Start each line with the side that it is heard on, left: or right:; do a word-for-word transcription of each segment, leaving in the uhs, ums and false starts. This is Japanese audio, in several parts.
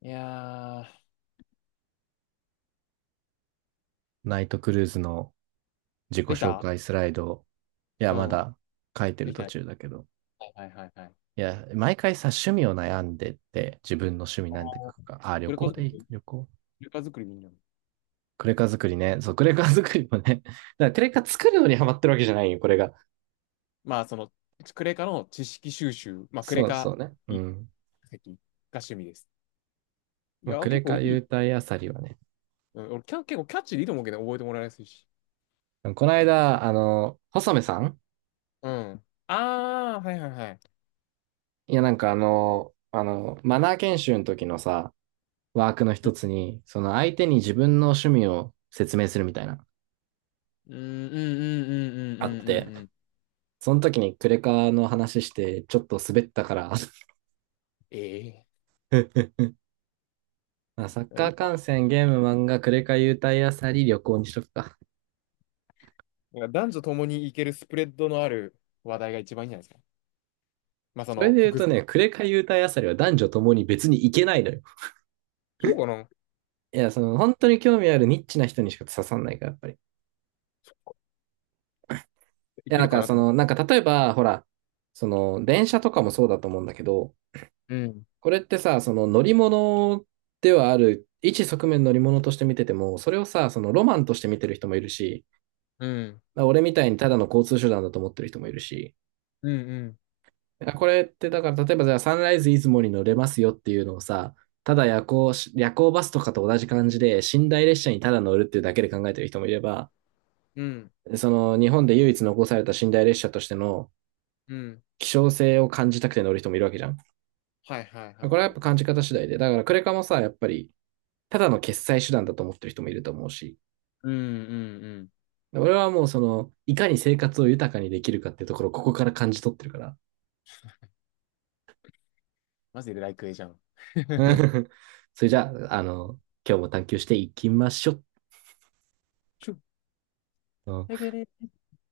left: いやー、
right: ナイトクルーズの自己
left: でき
right: 紹
left: た。
right: 介スライド、いや、
left: う
right: ま
left: ん。
right: だ書いて
left: で
right: る
left: きた。
right: 途
left: は
right: 中だけど。
left: いはいはいはい。
right: いや、毎回さ、趣味を悩んでって、自分の趣味なんて書くか。あ、旅
left: クレカ
right: 行でい
left: 作
right: い、
left: り、
right: 旅行。
left: クレカ作りでいいんだ。
right: クレカ作りね。そう、クレカ作りもね。だからクレカ作るのにハマってるわけじゃないよ、これが。
left: まあ、その、クレカの知識収集、まあ、クレ
right: そう
left: カ
right: そうね。うん。
left: 化石が趣味です。い
right: まあ、
left: や
right: ク
left: ー、結
right: レ
left: 構
right: カ
left: いい。
right: 優待あさりはね。
left: うん、俺キャ、結構キャッチーでいいと思うけど、覚えてもらいやすいし。
right: この間、あの、細目さん。
left: うん。あー、はいはいはい。
right: いや、なんかあの、あの、マナー研修の時のさ、ワークの
left: う
right: 一
left: ん、
right: つに、その相手に自分の趣味を説明するみたいな、
left: うん、うん、うん、うん、う
right: あっ
left: ん、
right: て、
left: うんうん。
right: その時にクレカの話してちょっと滑ったから。
left: ええ
right: ま
left: ー。
right: あサッ
left: だから
right: カー
left: 今、
right: 観戦、ゲーム、漫画、クレカ優待あさり、旅行にしとくか。
left: なんから男女共にいけるスプレッドのある話題が一番いいんじゃないですか。まあ、そ
right: それ
left: の、
right: で言う
left: 複
right: と
left: 数、
right: ね、クレカ優待あさりは男女ともに別に行けないのよ。
left: そうかな。
right: いや、その本当に興味あるニッチな人にしか刺さんないから、やっぱり。い
left: い
right: や、
left: け
right: な
left: る
right: ん
left: か
right: か
left: な
right: そ
left: と思っ
right: の、
left: て。
right: なんか例えば、ほら、その電車とかもそうだと思うんだけど、
left: うん。
right: これってさ、その乗り物ではある、一側面乗り物として見てても、それをさ、そのロマンとして見てる人もいるし、
left: うん。
right: まあ俺みたいにただの交通手段だと思ってる人もいるし、
left: うんうん。
right: これってだから例えばじゃあサンライズ出雲に乗れますよっていうのをさ、ただ夜行夜行バスとかと同じ感じで寝台列車にただ乗るっていうだけで考えてる人もいれば、
left: うん。
right: その日本で唯一残された寝台列車としての
left: うん。
right: 希少性を感じたくて乗る人もいるわけじゃん。
left: はいはい
right: こ
left: は
right: れ
left: い
right: はや
left: は
right: っ
left: い。
right: ぱ感じ方次第で。だからクレカもさ、やっぱりただの決済手段だと思ってる人もいると思うし、
left: うんうんうん。
right: 俺はもうその、いかに生活を豊かにできるかっていうところをここから感じ取ってるから。
left: マジでライクエじゃん。
right: う ん。それじゃあ、あの、今日も探求していきましょう。
left: ちょ、
right: うん。
left: だけで、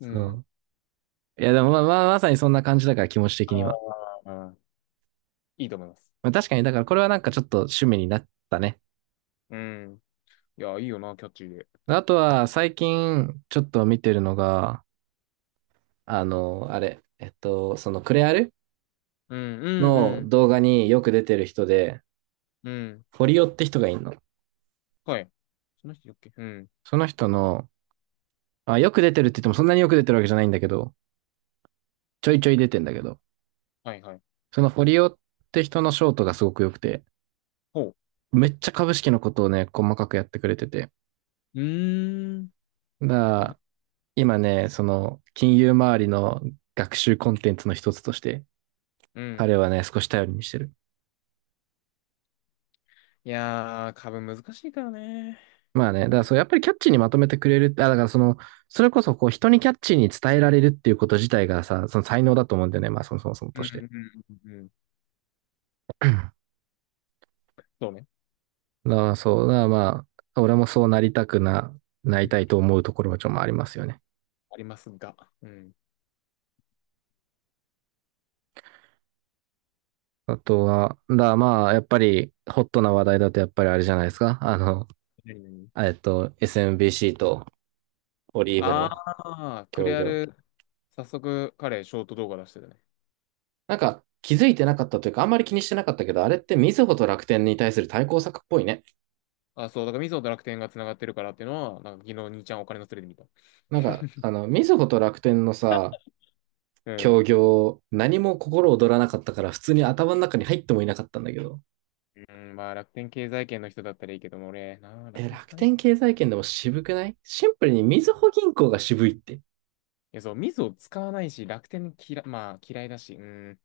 left: う
right: そ
left: ん。
right: う。いや、でもまあ、まあ、まさにそんな感じだから、気持ち的には。
left: ああ、いいと思います。
right: まあ、確かに、だからこれはなんかちょっと趣味になったね。
left: うん。いや、いいよな、キャッチーで。
right: あとは、最近、ちょっと見てるのが、あの、あれ、えっと、そのクレアル
left: うん、うん、う
right: の
left: ん、
right: 動画によく出てる人で、
left: うん。
right: フォリオって人がいるの。
left: はい。その人だっけ。うん。
right: その人の、あ、よく出てるって言ってもそんなによく出てるわけじゃないんだけど、ちょいちょい出てんだけど、
left: はい、はい。
right: そのフォリオって人のショートがすごく良くて、
left: ほう。
right: めっちゃ株式のことをね、細かくやってくれてて。
left: うーん。
right: だか
left: だね。
right: ら今ね、その、金融周りの学習コンテンツの一つとして、
left: うん。
right: 彼はね、少し頼りにしてる。
left: いやー、株難しいからね。
right: まあね、だか
left: ほ
right: ら
left: ん
right: そう、やっぱりキャッチーにまとめてくれるって、あ、だからその、それこそこう、人にキャッチーに伝えられるっていうこと自体がさ、その才能だと思うんだよね、まあそもそもそも
left: う
right: と
left: ん、
right: して。
left: うん、うん。うん。
right: だか
left: そうね。
right: らそう、だからまあ、俺もそうなりたくな、なりたいと思うところはちょっとありますよね。
left: ありますが。うん。
right: あとは、だからまあ、やっぱり、ホットな話題だとやっぱりあれじゃないですか。あの、
left: 何々。
right: えっと、エスエムビーシー とオリーブ
left: あ
right: の
left: あ、ク
right: 協
left: レア
right: 業。
left: ル、早速彼、ショート動画出してたね。
right: なんか、気づいてなかったというか、あんまり気にしてなかったけど、あれってみずほと楽天に対する対抗策っぽいね。
left: あ、そう、だからミソと楽天が繋がってるからっていうのは、なんか昨日兄ちゃんお金のすれで見た。
right: なんか、あの、みずほと楽天のさ、
left: うん。
right: 協業、何も心躍らなかったから、普通に頭の中に入ってもいなかったんだけど。
left: うん、まあ楽天経済圏の人だったらいいけども、俺、なあ、楽
right: え、
left: 天使
right: 楽
left: わない。い
right: 天経済圏でも渋くない、シンプルにみずほ銀行が渋いって。
left: や、そう、ミソ使わないし、楽天嫌、まあ嫌いだし、うん。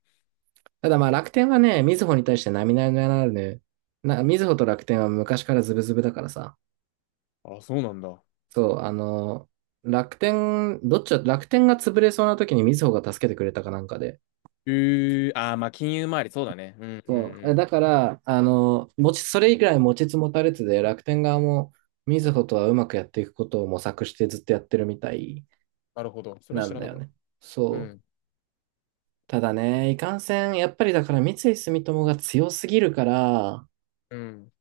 right: ただまあ楽天はね、みずほに対して並々ならぬ、な、みずほと楽天は昔からズブズブだからさ。
left: あ、そうなんだ。
right: そう、あの、楽天、どっちだ、楽天が潰れそうな時にみずほが助けてくれたかなんかで。
left: えー、あー、まあ金融周り、そうだね。うんうんう
right: そう。え
left: ん。
right: だから、あの、持ち、それ以来持ちつ持たれつで、楽天側もみずほとはうまくやっていくことを模索してずっとやってるみたい
left: なるほど。それは
right: な
left: 知
right: ん
left: ら
right: だ
left: な
right: よ
left: かっ
right: ね。
left: た。う
right: そう。
left: ん。
right: ただね、いかんせん、やっぱりだから三井住友が強すぎるから、
left: うん。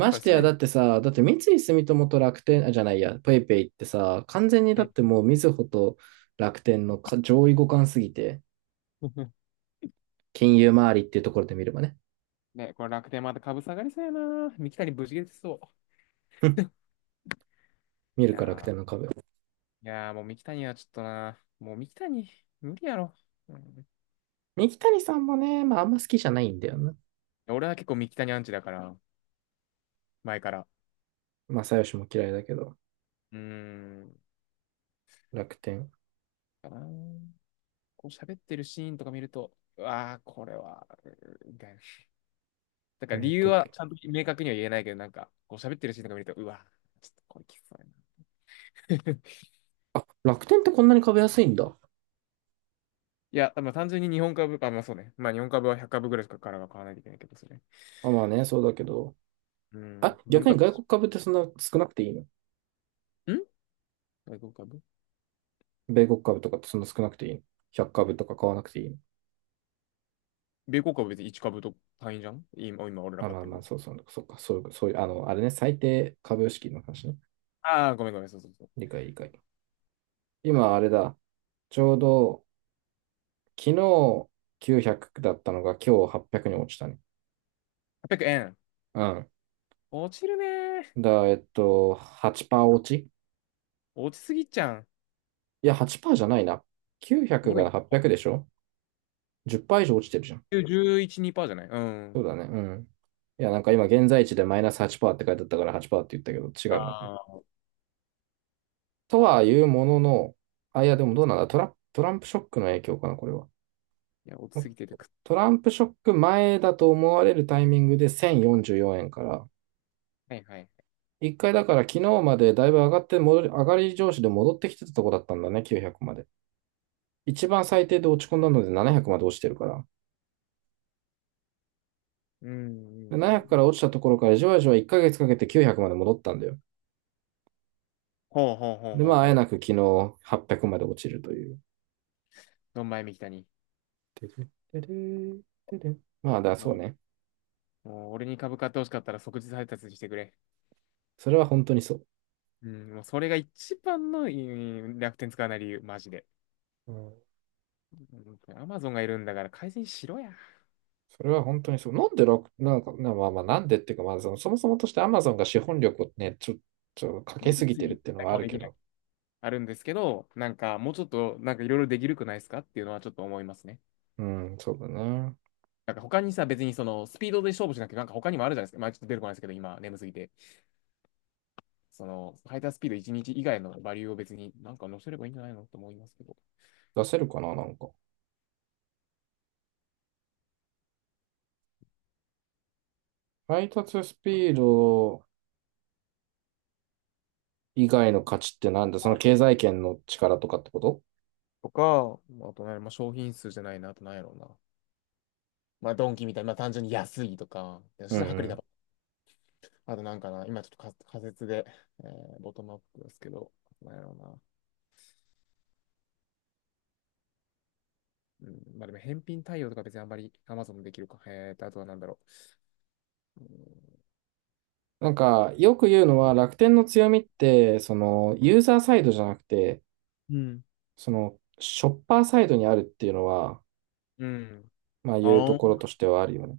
left: 今
right: し
left: 回
right: て
left: さ
right: や、
left: ら
right: だ
left: に、
right: ってさ、だって三井住友と楽天、あ、じゃないや、ペイペイってさ、完全に
left: う
right: だっ
left: ん。
right: てもうみずほと楽天のか上位互換すぎて、金融周りっていうところで見ればね。
left: ね、これ楽天また株下がりそうやな。三木谷ぶち切れてそ
right: 見
left: う。い
right: るから楽
left: や
right: 天の
left: ー。
right: 株。
left: いやーもう三木谷はちょっとな、もう三木谷、無理やろ。うん、
right: 三木谷さんもね、まああんま好きじゃないんだよな。
left: 俺は結構三木谷アンチだから、前から。
right: まあよしも嫌いだけど、
left: うーん、
right: 楽天。
left: かな。こう喋ってるシーンとか見ると、うわー、これは、うーみたいな。だから
right: え
left: 理
right: っ
left: 由
right: と、
left: はちゃんと明確には言えないけど、なんか、こう喋ってるシーンとか見ると、うわー、ちょっとこれきつそうやな。
right: あ、楽天ってこんなに株安いんだ。
left: いや、まあ単純に日本株、あ、まあそうね。まあ日本株はひゃくかぶ株ぐらいしかからは買わないといけないけど、それ。
right: あ、まあね、そうだけど。
left: う
right: あ、
left: ん、分
right: 逆に
left: 割
right: 外
left: し、
right: 国株ってそんな少なくていいの？
left: ん外国株
right: 米国株とかってそんな少なくていいの？ ひゃく 株とか買わなくていいの？
left: 米国株は別にいちかぶ株と単位じゃん今、今俺ら
right: あ、
left: 買っ
right: まあ
left: てる
right: ま
left: の。
right: あ、そうそう、そうか、そういう、そういう、あの、あれね、最低株式の話ね。
left: ああ、ごめんごめん、そうそうそう。
right: 理解、理解。今、あれだ。ちょうど、昨日きゅうひゃくだったのが今日はっぴゃくに落ちたね。
left: はっぴゃくえん。
right: うん。
left: 落ちるねー。
right: だ、えっと、はちパーセント落ち。
left: 落ちすぎちゃん。
right: いや、はちパーセントじゃないな。きゅうひゃく
left: もろ
right: が
left: に。
right: はっぴゃくでしょ？ じゅっパーセント 以上落ちてるじゃん。
left: じゅういち、にパーじゃない。う
right: そう
left: ん。
right: だね。うん。いや、なんか今、現在地でマイナスはちパーセントって書いてあったからはちパーセントって言ったけど、
left: あ
right: 違うな、これ。
left: あ。
right: とはいうものの、あ、いや、でも
left: 落
right: どう
left: ち
right: なんだトラ、トランプショックの影響かな、これは。
left: いや、落ちすぎててくっ。
right: トランプショック前だと思われるタイミングでせんよんじゅうよえんから、
left: はいはい。
right: 一回だから昨日までだいぶ上がって戻り、上がり上司で戻ってきてたとこだったんだね、きゅうひゃくまで。一番最低で落ち込んだのでななひゃくまで落ちてるから。
left: うん、う
right: で
left: んう
right: ななひゃくか
left: ん。
right: ら落ちたところからじわじわいっかげつかけてきゅうひゃくまで戻ったんだよ。
left: ほうほうほう
right: で、ま
left: ほう
right: あ、あえ
left: ほう。
right: なく昨日はっぴゃくまで落ちるという。
left: ドンマイみきたに。
right: まあ、だ、そう
left: も
right: ね。
left: う、もう俺に株買ってほしかったら即日配達してくれ。
right: それは本当にそう。
left: うん、もうそれが一番の、うん、楽天使わない理由、マジで。
right: うん。
left: アマゾンがいるんだから改善しろや。
right: それは本当にそう。なんで楽、なんか、なまあまあ、なんでっていうか、まあその、そもそもとして Amazon が資本力をね、ちょ、ちょ、かけ
left: レビ
right: す
left: ュー
right: ぎて
left: 次、
right: るっていうのはあ
left: 一
right: る
left: で
right: け
left: きない。
right: ど。
left: あるんですけど、なんかもうちょっとなんかいろいろできるくないですかっていうのはちょっと思いますね。
right: うん、そうだね。
left: なんか他にさ、別にそのスピードで勝負しなくて、なんか他にもあるじゃないですか。まあちょっと出てこないですけど、今眠すぎて。その、ハイタースピードいちにち以外のバリューを別になんか載せればいいんじゃないのと思いますけど。
right: 出せるかな、なんか。配達スピード以外の価値ってなんだ？その
left: あ、
right: 経済圏の力とかってこと？
left: とか、あとね、まあ商品数じゃないな、あとなんやろうな。まあドンキみたいな、まあ単純に安いとか、そ
right: う
left: し
right: ん
left: て薄
right: う
left: 利多
right: ん。
left: 売。あとなんかな、今ちょっと仮仮説で、えーボトムアップですけど、なんやろうな。うん、まあでも返品対応とか別にあんまり Amazon できるか。えーと、あとはなんだろう。
right: なんか、よく言うのは楽天の強みって、その、ユーザーサイドじゃなくて、
left: うん。
right: その、ショッパーサイドにあるっていうのは、
left: うん。
right: まあ、いう
left: あ
right: と
left: あ、
right: ころとしてはあるよね。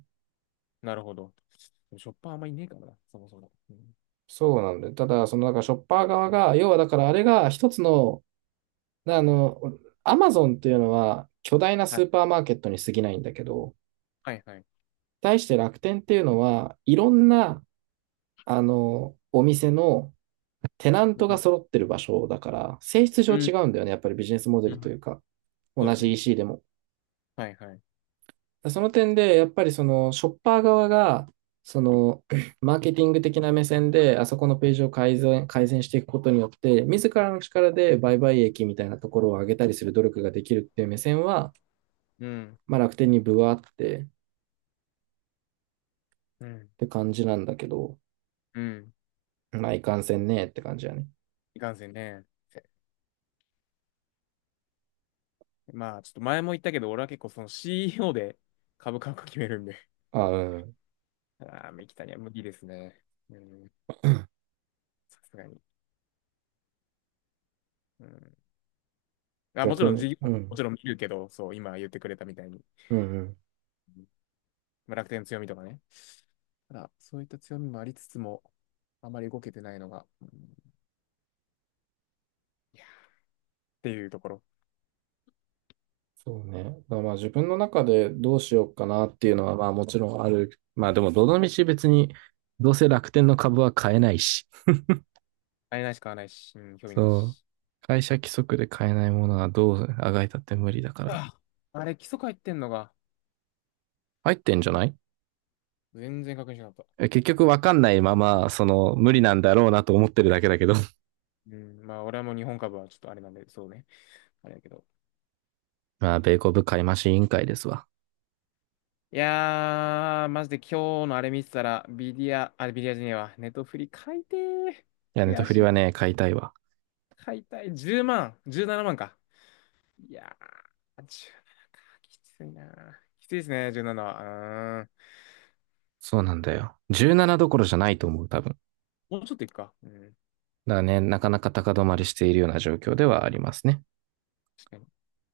left: なるほど。ショッパーあんまいねえからな、そもそも。うん、
right: そうなんだよ。ただ、その、だから、ショッパー側が、要は、だから、あれが一つの、あの、アマゾンっていうのは、巨大な
left: は
right: ス
left: い、
right: ーパーマーケットに過ぎないんだけど、
left: はい、はい。
right: 対して楽天っていうのは、いろんなあの、お店のテナン
left: う
right: トが
left: ん、
right: 揃ってる場所だから、性質
left: う
right: 上違
left: ん、
right: うんだよね。やっぱりビジネスモデ
left: う
right: ルと
left: ん。
right: いうか、
left: そう
right: 同
left: です
right: じ
left: ね。
right: イーシー でも。
left: はい、はい。
right: その点で、やっぱりそのショッパー側が、その マーケティング的な目線で、あそこのページを改善、改善していくことによって、自らの力で売買益みたいなところを上げたりする努力ができるっていう目線は、
left: うん、
right: まあ楽天にぶわってっ
left: うん、
right: て感じなんだけど、
left: うん。
right: まあいかんせんねって感じやね。
left: いかんせんね。まあ、ちょっと前も言ったけど、俺は結構その シーイーオー で株価を決めるんで、ち
right: あ、うん。
left: ああ、三木谷は無理ですね。うん、さすがに。うん、あ、もち
right: 逆
left: ろん
right: に。
left: 事業、
right: う
left: も
right: ん。
left: ちろん見るけど、そう、今言ってくれたみたいに、
right: うんうん。
left: うん、まあ楽天の強みとかね、ただ、そういった強みもありつつも、あまり動けてないのが、うん、いやっていうところ。
right: そうね。だからまあ自分の中でどうしようかなっていうのはまあもちろんある。まあでもどの道別にどうせ楽天の株は買えないし。
left: あれないし買わないし、うん、興味ない
right: そう。
left: し。
right: 会社規則で買えないものはどうあがいたって無理だから。
left: ああれ、基礎入ってんのが、
right: 入ってんじゃない？
left: 全然確認しなかった。
right: え結局わかんないまま、その無理なんだろうなと思ってるだけだけど。
left: うん、まあ、俺はもう日本株はちょっとあれなんで、そうね。あれだけど。
right: まあ米国買い増し委員会ですわ。
left: いやー、マジで今日のあれ見てたら、ビディア、あれビディアじゃねえわ、ネットフリ買いてー。
right: いや、ネト
left: 悔
right: フリ
left: し
right: は
left: い。
right: ね、買いたいわ。
left: 買いたい。じゅうまん、じゅうななまんか。いやー、じゅうななか。きついなー。きついですね、じゅうななは。うーん。
right: そうなんだよ。じゅうななどころじゃないと思う、多分。だか
left: もうちょっといくか。うん。
right: らね、なかなか高止まりしているような状況ではありますね。
left: 確かに。